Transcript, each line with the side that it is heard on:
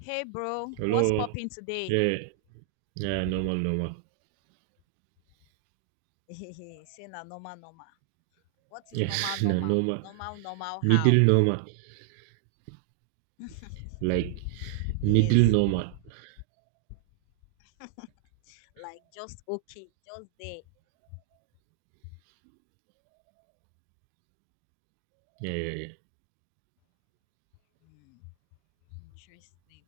left: Hey bro, what's
right: Hello.
left: popping today?
right: Yeah, yeah, normal, normal.
left: Say na normal normal. What is
right: Yeah,
left: normal
right: no,
left: normal?
right: normal.
left: Normal normal how?
right: Middle normal. Like middle
left: Yes,
right: normal.
left: like just okay, just there.
right: Yeah, yeah, yeah.
left: Hmm, interesting.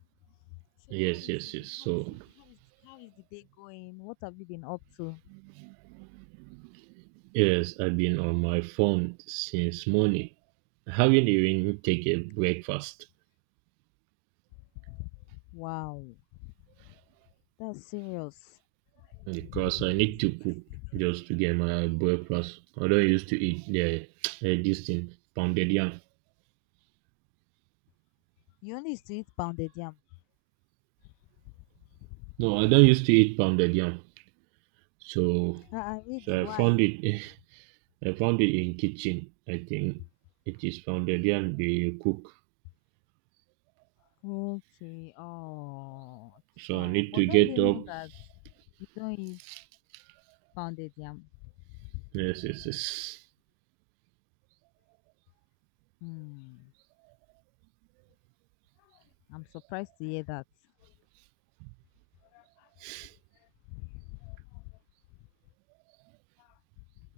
left: So how
right: Yes,
left: is
right: yes, yes.
left: it? How is it? How is the day going? What have you been up to?
right: Yes, I've been on my phone since morning. I haven't even taken breakfast
left: Wow, that's serious.
right: because I need to cook just to get my breakfast. I don't used to eat the this thing, pounded yam.
left: You only used to eat pounded yam.
right: No, I don't used to eat pounded yam. So
left: Ah, really?
right: so I
left: Why?
right: found it I found it in kitchen. I think it is found there and they cook.
left: Okay. Oh,
right: So I
left: oh.
right: need
left: But
right: to
left: don't they
right: get
left: know
right: up.
left: that you don't eat pounded yam?
right: Yes, yes, yes.
left: Hmm. I'm surprised to hear that.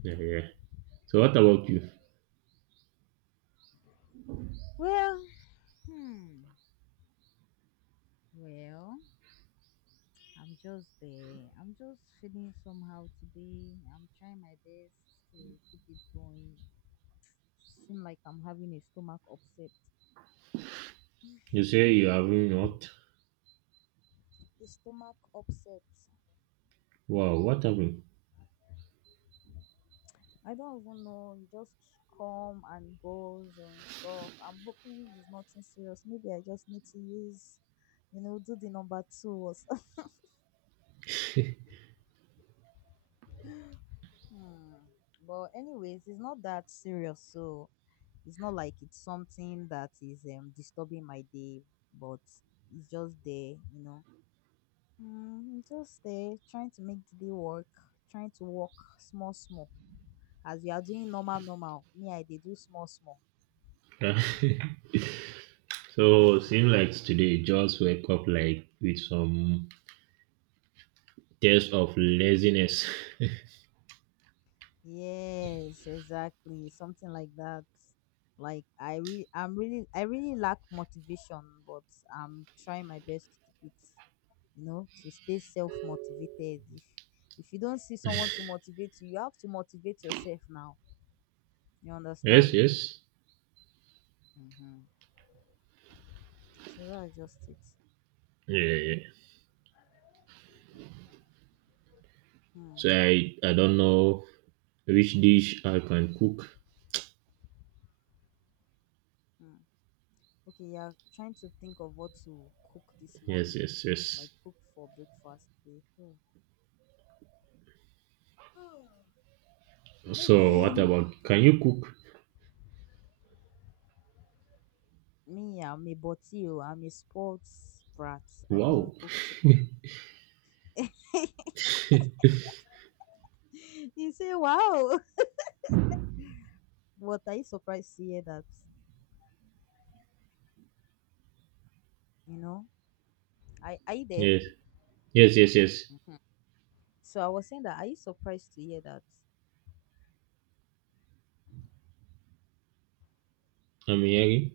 right: Yeah, yeah. So what about you?
left: Well, hmm. Well, I'm just there. I'm just feeling somehow today. I'm trying my best to keep it going. Seem like I'm having a stomach upset.
right: You say you
left: Mm,
right: haven't what?
left: a stomach upset.
right: Wow, what happened?
left: I don't even know. It just come and goes and stuff. I'm hoping it's nothing serious. Maybe I just need to use, do the number two or something. Hmm. But anyways, it's not that serious. So it's not like it's something that is disturbing my day, but it's just there. Mm, just there, trying to make the day work, trying to work small, small. As you are doing normal, normal, me, I they do small, small.
right: So seems like today just wake up like with some taste of laziness.
left: Yes, exactly. Something like that. I'm really, I really lack motivation, but I'm trying my best to keep it, to stay self-motivated. If if you don't see someone to motivate you, you have to motivate yourself now. You
right: Yes,
left: understand?
right: yes.
left: Mm-hmm. So that's just it.
right: Yeah, yeah, yeah. So
left: Hmm.
right: I don't know which dish I can cook.
left: Hmm. Okay, yeah, trying to think of what to cook this
right: Yes,
left: morning.
right: yes, yes.
left: Like cook for breakfast today. Hmm.
right: So
left: Maybe
right: what about can you cook?
left: me, I'm a body. Oh, I'm a sports brat. I don't
right: Wow.
left: cook too much. You say, wow. But are you surprised to hear that? You know, I are you there?
right: Yes. Yes, yes, yes.
left: Mhm. So I was saying that, are you surprised to hear that?
right: I'm hearing.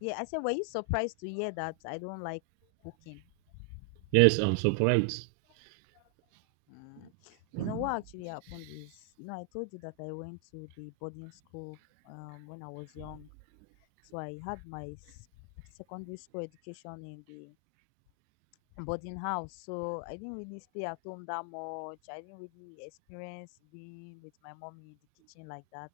left: Yeah, I said, were you surprised to hear that I don't like cooking?
right: Yes, I'm surprised.
left: Mm. You know what actually happened is, you know, I told you that I went to the boarding school when I was young. So I had my secondary school education in the, but in house, so I didn't really stay at home that much. I didn't really experience being with my mommy in the kitchen like that.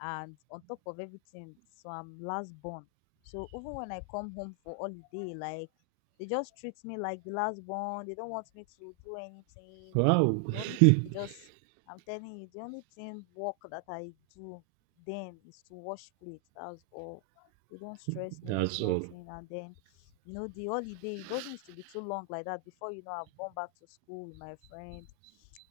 left: And on top of everything, so I'm last born, so even when I come home for holiday like, they just treat me like the last born. They don't want me to do anything.
right: Wow.
left: The only thing they just, I'm telling you, the only thing work that I do then is to wash plate, that's all. They don't stress me nothing
right: That's all.
left: nothing. And then you know the holiday, it doesn't used to be too long like that before, you know, I've gone back to school with my friends.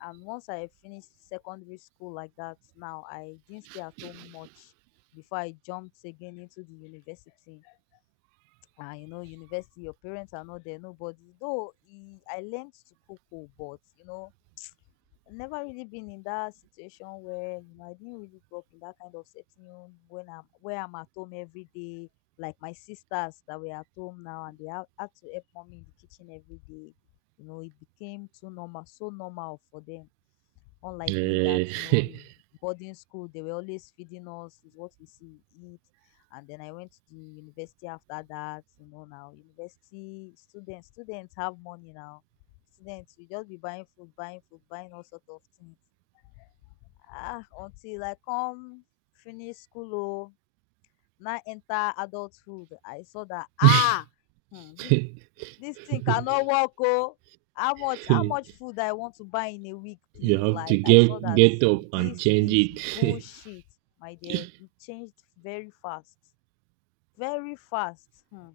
left: And once I finished secondary school like that now, I didn't stay at home much before I jumped again into the university. Ah, you know, university, your parents are not there, nobody though e I learned to cook oh, but you know, never really been in that situation where, you know, I didn't really grow up in that kind of setting when I'm, where I'm at home every day, like my sisters that were at home now, and they had to help mommy in the kitchen every day. You know, it became too normal, so normal for them. Unlike me that,
right: Eh,
left: you know, mm, boarding school, they were always feeding us, is what we see we eat. And then I went to the university after that, you know. Now university students have money now. Students, we just be buying food, buying food, buying all sort of things. Ah, until I come finish school oh, now enter adulthood, I saw that, ah, hmm, this thing cannot work, oh. How much how
right: you
left: much food I want to buy in a week, please?
right: have to
left: Like I
right: get
left: saw that
right: get up and
left: this
right: change
left: is
right: it.
left: bullshit, my dear. It changed very fast. Very fast. Hmm.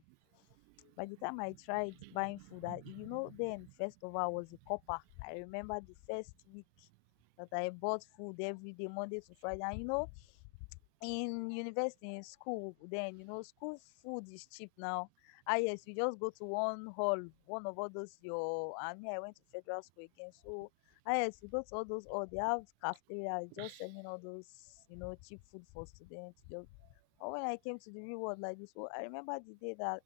left: By the time I tried buying food, I, you know, then first of all I was a copper. I remember the first week that I bought food every day, Monday to Friday. And you know, in university in school then, you know, school food is cheap now. Ah yes, you just go to one hall, one of all those your, I mean, I went to federal school again, so ah yes, you go to all those hall, they have cafeteria just selling all those, you know, cheap food for students, just. Or when I came to the real world like this oh, I remember the day that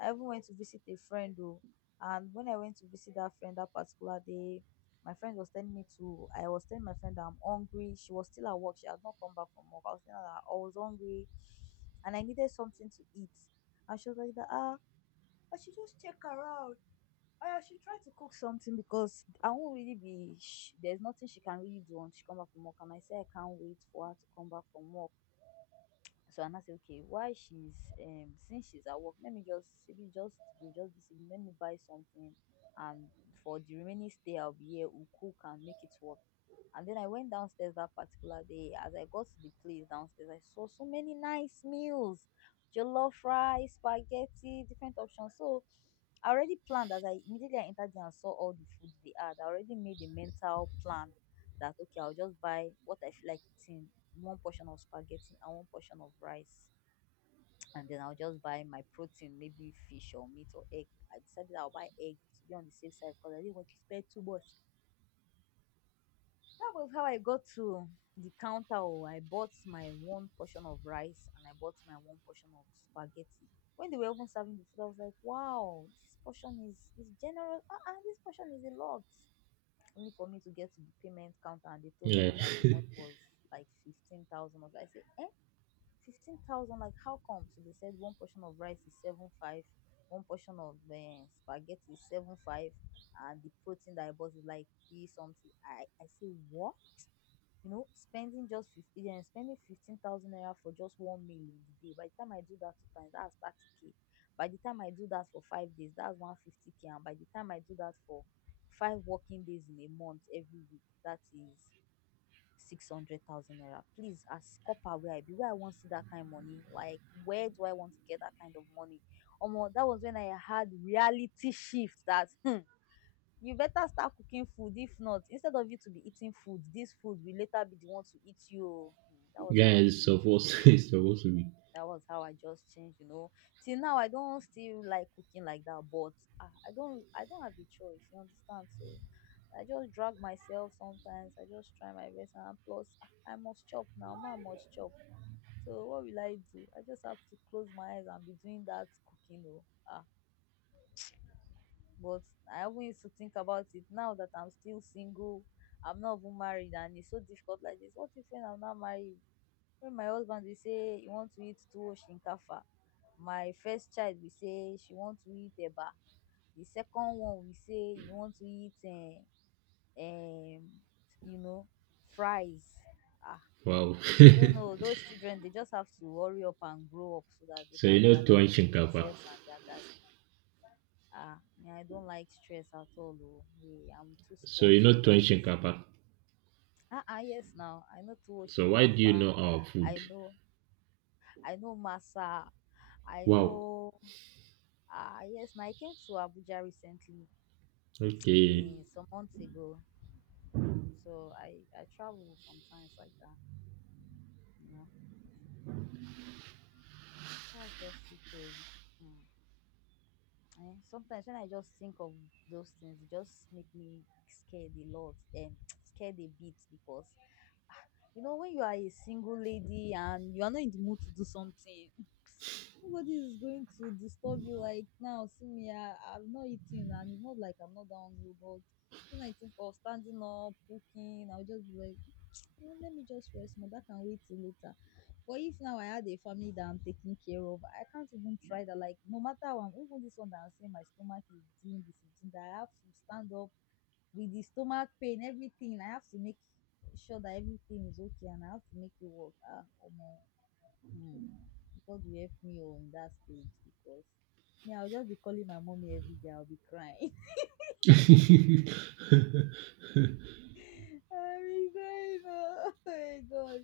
left: I even went to visit a friend oh. And when I went to visit that friend that particular day, my friend was telling me to, I was telling my friend that I'm hungry. She was still at work. She has not come back from work. I was telling her that I was hungry and I needed something to eat. And she was like, that, ah, cook something because I won't really be, there's nothing she can really do until she come back from work. And I said, I can't wait for her to come back from work. So, and I say, okay, why she's since she's at work, let me just maybe just be just this evening, let me buy something. And for the remaining stay I'll be here, we'll cook and make it work. And then I went downstairs that particular day. As I got to the place downstairs, I saw so many nice meals. Jollof rice, spaghetti, different options. So I already planned, as I immediately I entered there and saw all the food they had, I already made a mental plan that okay, I'll just buy what I feel like eating, one portion of spaghetti and one portion of rice. And then I'll just buy my protein, maybe fish or meat or egg. I decided I'll buy egg to be on the safe side because I didn't want to spend too much. That was how I got to the counter. Oh, I bought my one portion of rice and I bought my one portion of spaghetti. When they were even serving the food, I was like, wow, this portion is generous. Ah, ah, this portion is a lot, only for me to get to the payment counter, and they told me
right: Yeah.
left: that the money was like 15,000. I said, eh? 15,000, like how come? So they said one portion of rice is seven five, one portion of spaghetti is seven five, and the protein that I bought is like three something. I say what? You know, spending just 50, yeah, spending 15,000 naira for just one meal in the day. By the time I do that two times, that's 30k. By the time I do that for 5 days, that's 150k. And by the time I do that for five working days in a month, every week, that is 600,000 naira. Please, as copper where I be, where I want to see that kind of money? Like, where do I want to get that kind of money? Omo, that was when I had reality shift that hmm, you better start cooking food. If not, instead of you to be eating food, this food will later be the one to eat you. Oh. Hmm, that was how I
right: Guys.
left: changed.
right: Supposed it's supposed to be.
left: That was how I just changed, you know. Till now, I don't still like cooking like that, but I don't have a choice. You understand? So I just drag myself sometimes. I just try my best, and plus ah, I must chop now. Man must chop. So what will I do? I just have to close my eyes and be doing that cooking. Oh, ah, but I haven't used to think about it now that I'm still single. I'm not even married, and it's so difficult like this. What if when I'm not married? When my husband be say he want to eat tuwo shinkafa, my first child be say she want to eat eba, the second one will say he want to eat um you know, fries. Ah,
right: Wow.
left: I don't know, those children they just have to hurry up and grow up so that they
right: So
left: can
right: you
left: be
right: know
left: attending
right: tuwon
left: to
right: shinkafa.
left: themselves and their daddy. Ah me, I don't like stress at all oo, me I'm too
right: So
left: spoilt
right: you know
left: for
right: tuwon
left: that.
right: shinkafa.
left: Ah ah yes, now I know tuwo
right: So why do you
left: shinkafa,
right: know our
left: I
right: food?
left: know, I know masa, I
right: Wow.
left: know. Ah, yes, now I came to Abuja recently,
right: Okay.
left: eh, some months ago. So I travel sometimes like that, you know. That's just it. Oh. Mm. Eh, sometimes when I just think of those things, it just make me scared a lot, scared a bit because you know when you are a single lady and you are not in the mood to do something, nobody is going to disturb you like now. See me, I'm not eating, and it's not like I'm not hungry. But when I think of standing up, cooking, I'll just be like, "Eh, let me just rest more. That can wait till later. But if now I had a family that I'm taking care of, I can't even try that. Like no matter how I'm, even this one that I'm saying my stomach is doing this, is doing that, I have to stand up with the stomach pain, everything. I have to make sure that everything is okay, and I have to make it work. Ah, omo. Hmm. God will help me on that stage because me, I'll just be calling my mommy every day. I'll be crying.
right: Yeah,
left: I'll be crying. Oh, my God.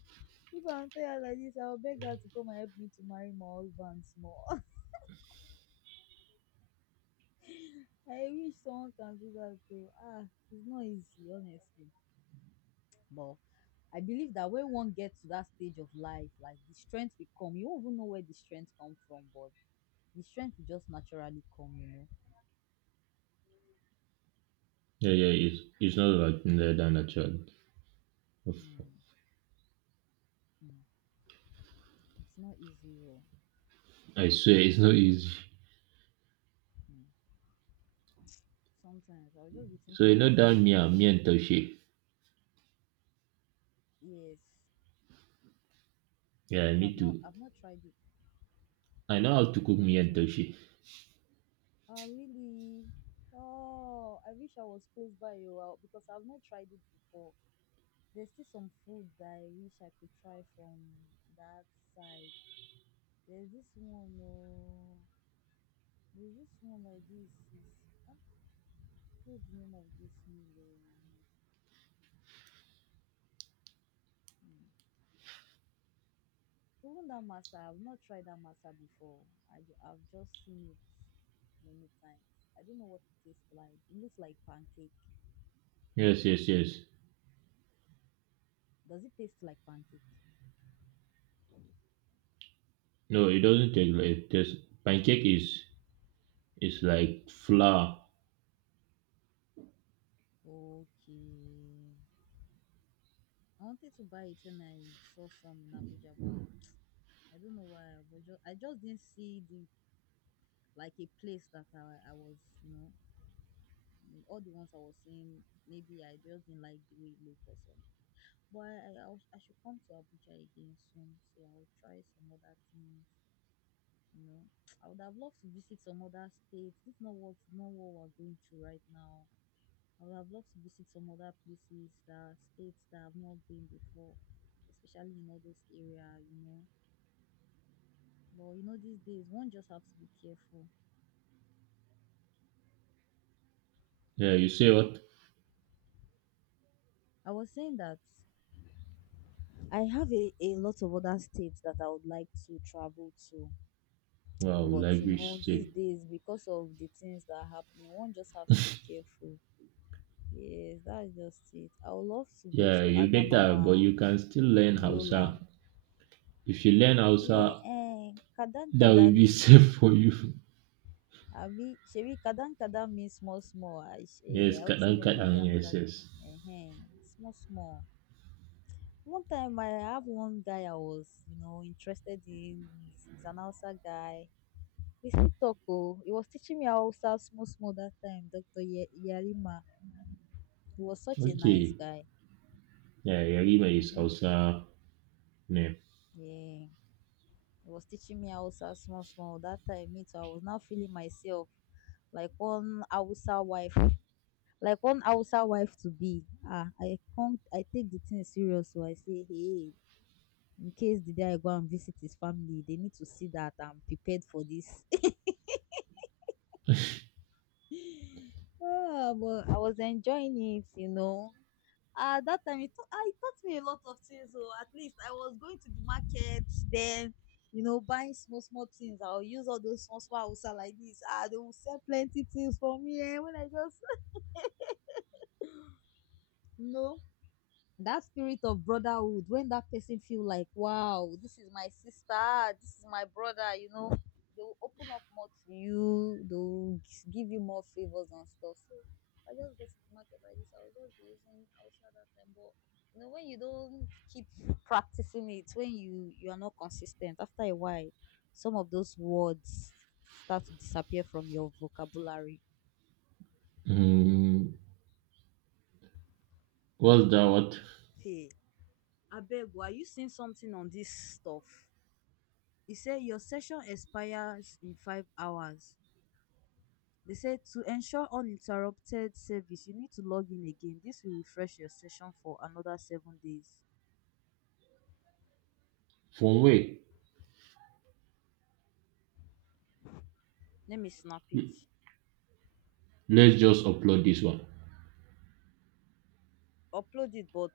left: If I'm tired like this, I'll beg her to come and help me to marry my husband small. I wish someone can do that too. Ah, it's not easy, honestly. But I believe that when one gets to that stage of life, like the strength will come. You won't even know where the strength comes from, but the strength will just naturally come, you know.
right: yeah, it's not like that than a child.
left: Mm, mm. It's not easy, though.
right: I swear it's not easy.
left: Mm. Sometimes I'll just be
right: So you
left: thinking of
right: know
left: so
right: that me
left: many
right: and
left: things.
right: me and Toshi.
left: Yes,
right: Yeah,
left: but
right: me
left: I've not
right: too.
left: I've not tried it.
right: I know how to cook
left: You
right: me
left: need to
right: and
left: what?
right: Toshi.
left: Oh really? Oh, I wish I was close by you well because I've not tried it before. There's still some food that I wish I could try from that side. There's this one, oh, there's this one, like this is, ah, what's the name of this meal? Oh? Hmm. Even that masa, I've not tried that masa before. I've just seen it many times. I don't know what it tastes like. It looks like pancake.
right: Yes, yes, yes.
left: Does it taste like pancake?
right: No, it doesn't take like just pancake is like flour.
left: Okay. I wanted to buy it when I saw some in Abuja, but I don't know why. But just, I just didn't see the, like, a place that I was, you know, mm, all the ones I was seeing. Maybe I just didn't like the way it looked or something. But I should come to Abuja again soon, so I'll try some other things. You know, I would have loved to visit some other states. This is not what not what we're going through right now. I would have loved to visit some other places, that states that I've not been before, especially in all those area, you know. But you know, these days one just have to be careful.
right: Yeah, you say what?
left: I was saying that I have a lot of other states that I would like to travel to.
right: Wow,
left: But
right: like
left: you know,
right: rich
left: these
right: say.
left: days, because of the things that are happening, one just has to be careful. Yes, that's just it. I would love to go
right: Yeah,
left: to
right: you better, but
left: Adamawa,
right: you can still learn
left: Yola.
right: Hausa. If you learn
left: Yeah,
right: Hausa,
left: eh, Kadan
right: that
left: Kadan
right: will be
left: ni.
right: safe for you.
left: Abi, shebi Kadan Kadan means small small. I, eh,
right: Yes,
left: I hope say
right: kadan
left: no be
right: kadan. Yes,
left: another,
right: yes.
left: eh, small small. One time I have one guy I was, you know, interested in. He's an Hausa guy. We still talk oh. He was teaching me Hausa small small that time, Dr. Yarima. He was such a nice
right: Okay.
left: guy.
right: Yeah, Yarima is
left: Mm-hmm.
right: Hausa name.
left: Yeah. He was teaching me Hausa small small that time. Me too. I was now feeling myself like one Hausa wife, like one Hausa wife to be. Ah, I can't. I take the thing serious, so I say hey, in case the day I go and visit his family, they need to see that I'm prepared for this. Ah, but I was enjoying it, you know. Ah, that time it taught, ah, it taught me a lot of things. So at least I was going to the market then, you know, buying small small things, I will use all those small small Hausa like this. Ah, they will sell plenty things for me, eh, when I just you know, that spirit of brotherhood, when that person feel like, wow, this is my sister, this is my brother, you know, they will open up more to you, they'll give you more favors and stuff. So I just go to the market like this, I will just be using outside that time. But you know, when you don't keep practicing it, when you are not consistent, after a while some of those words start to disappear from your vocabulary.
right: Mm, what's that? What?
left: Hey, abeg oh, are you seeing something on this stuff? E say your session expires in 5 hours. They say to ensure uninterrupted service, you need to log in again. This will refresh your session for another 7 days.
right: From where?
left: Let me snap it,
right: Let's just upload this one.
left: upload it, but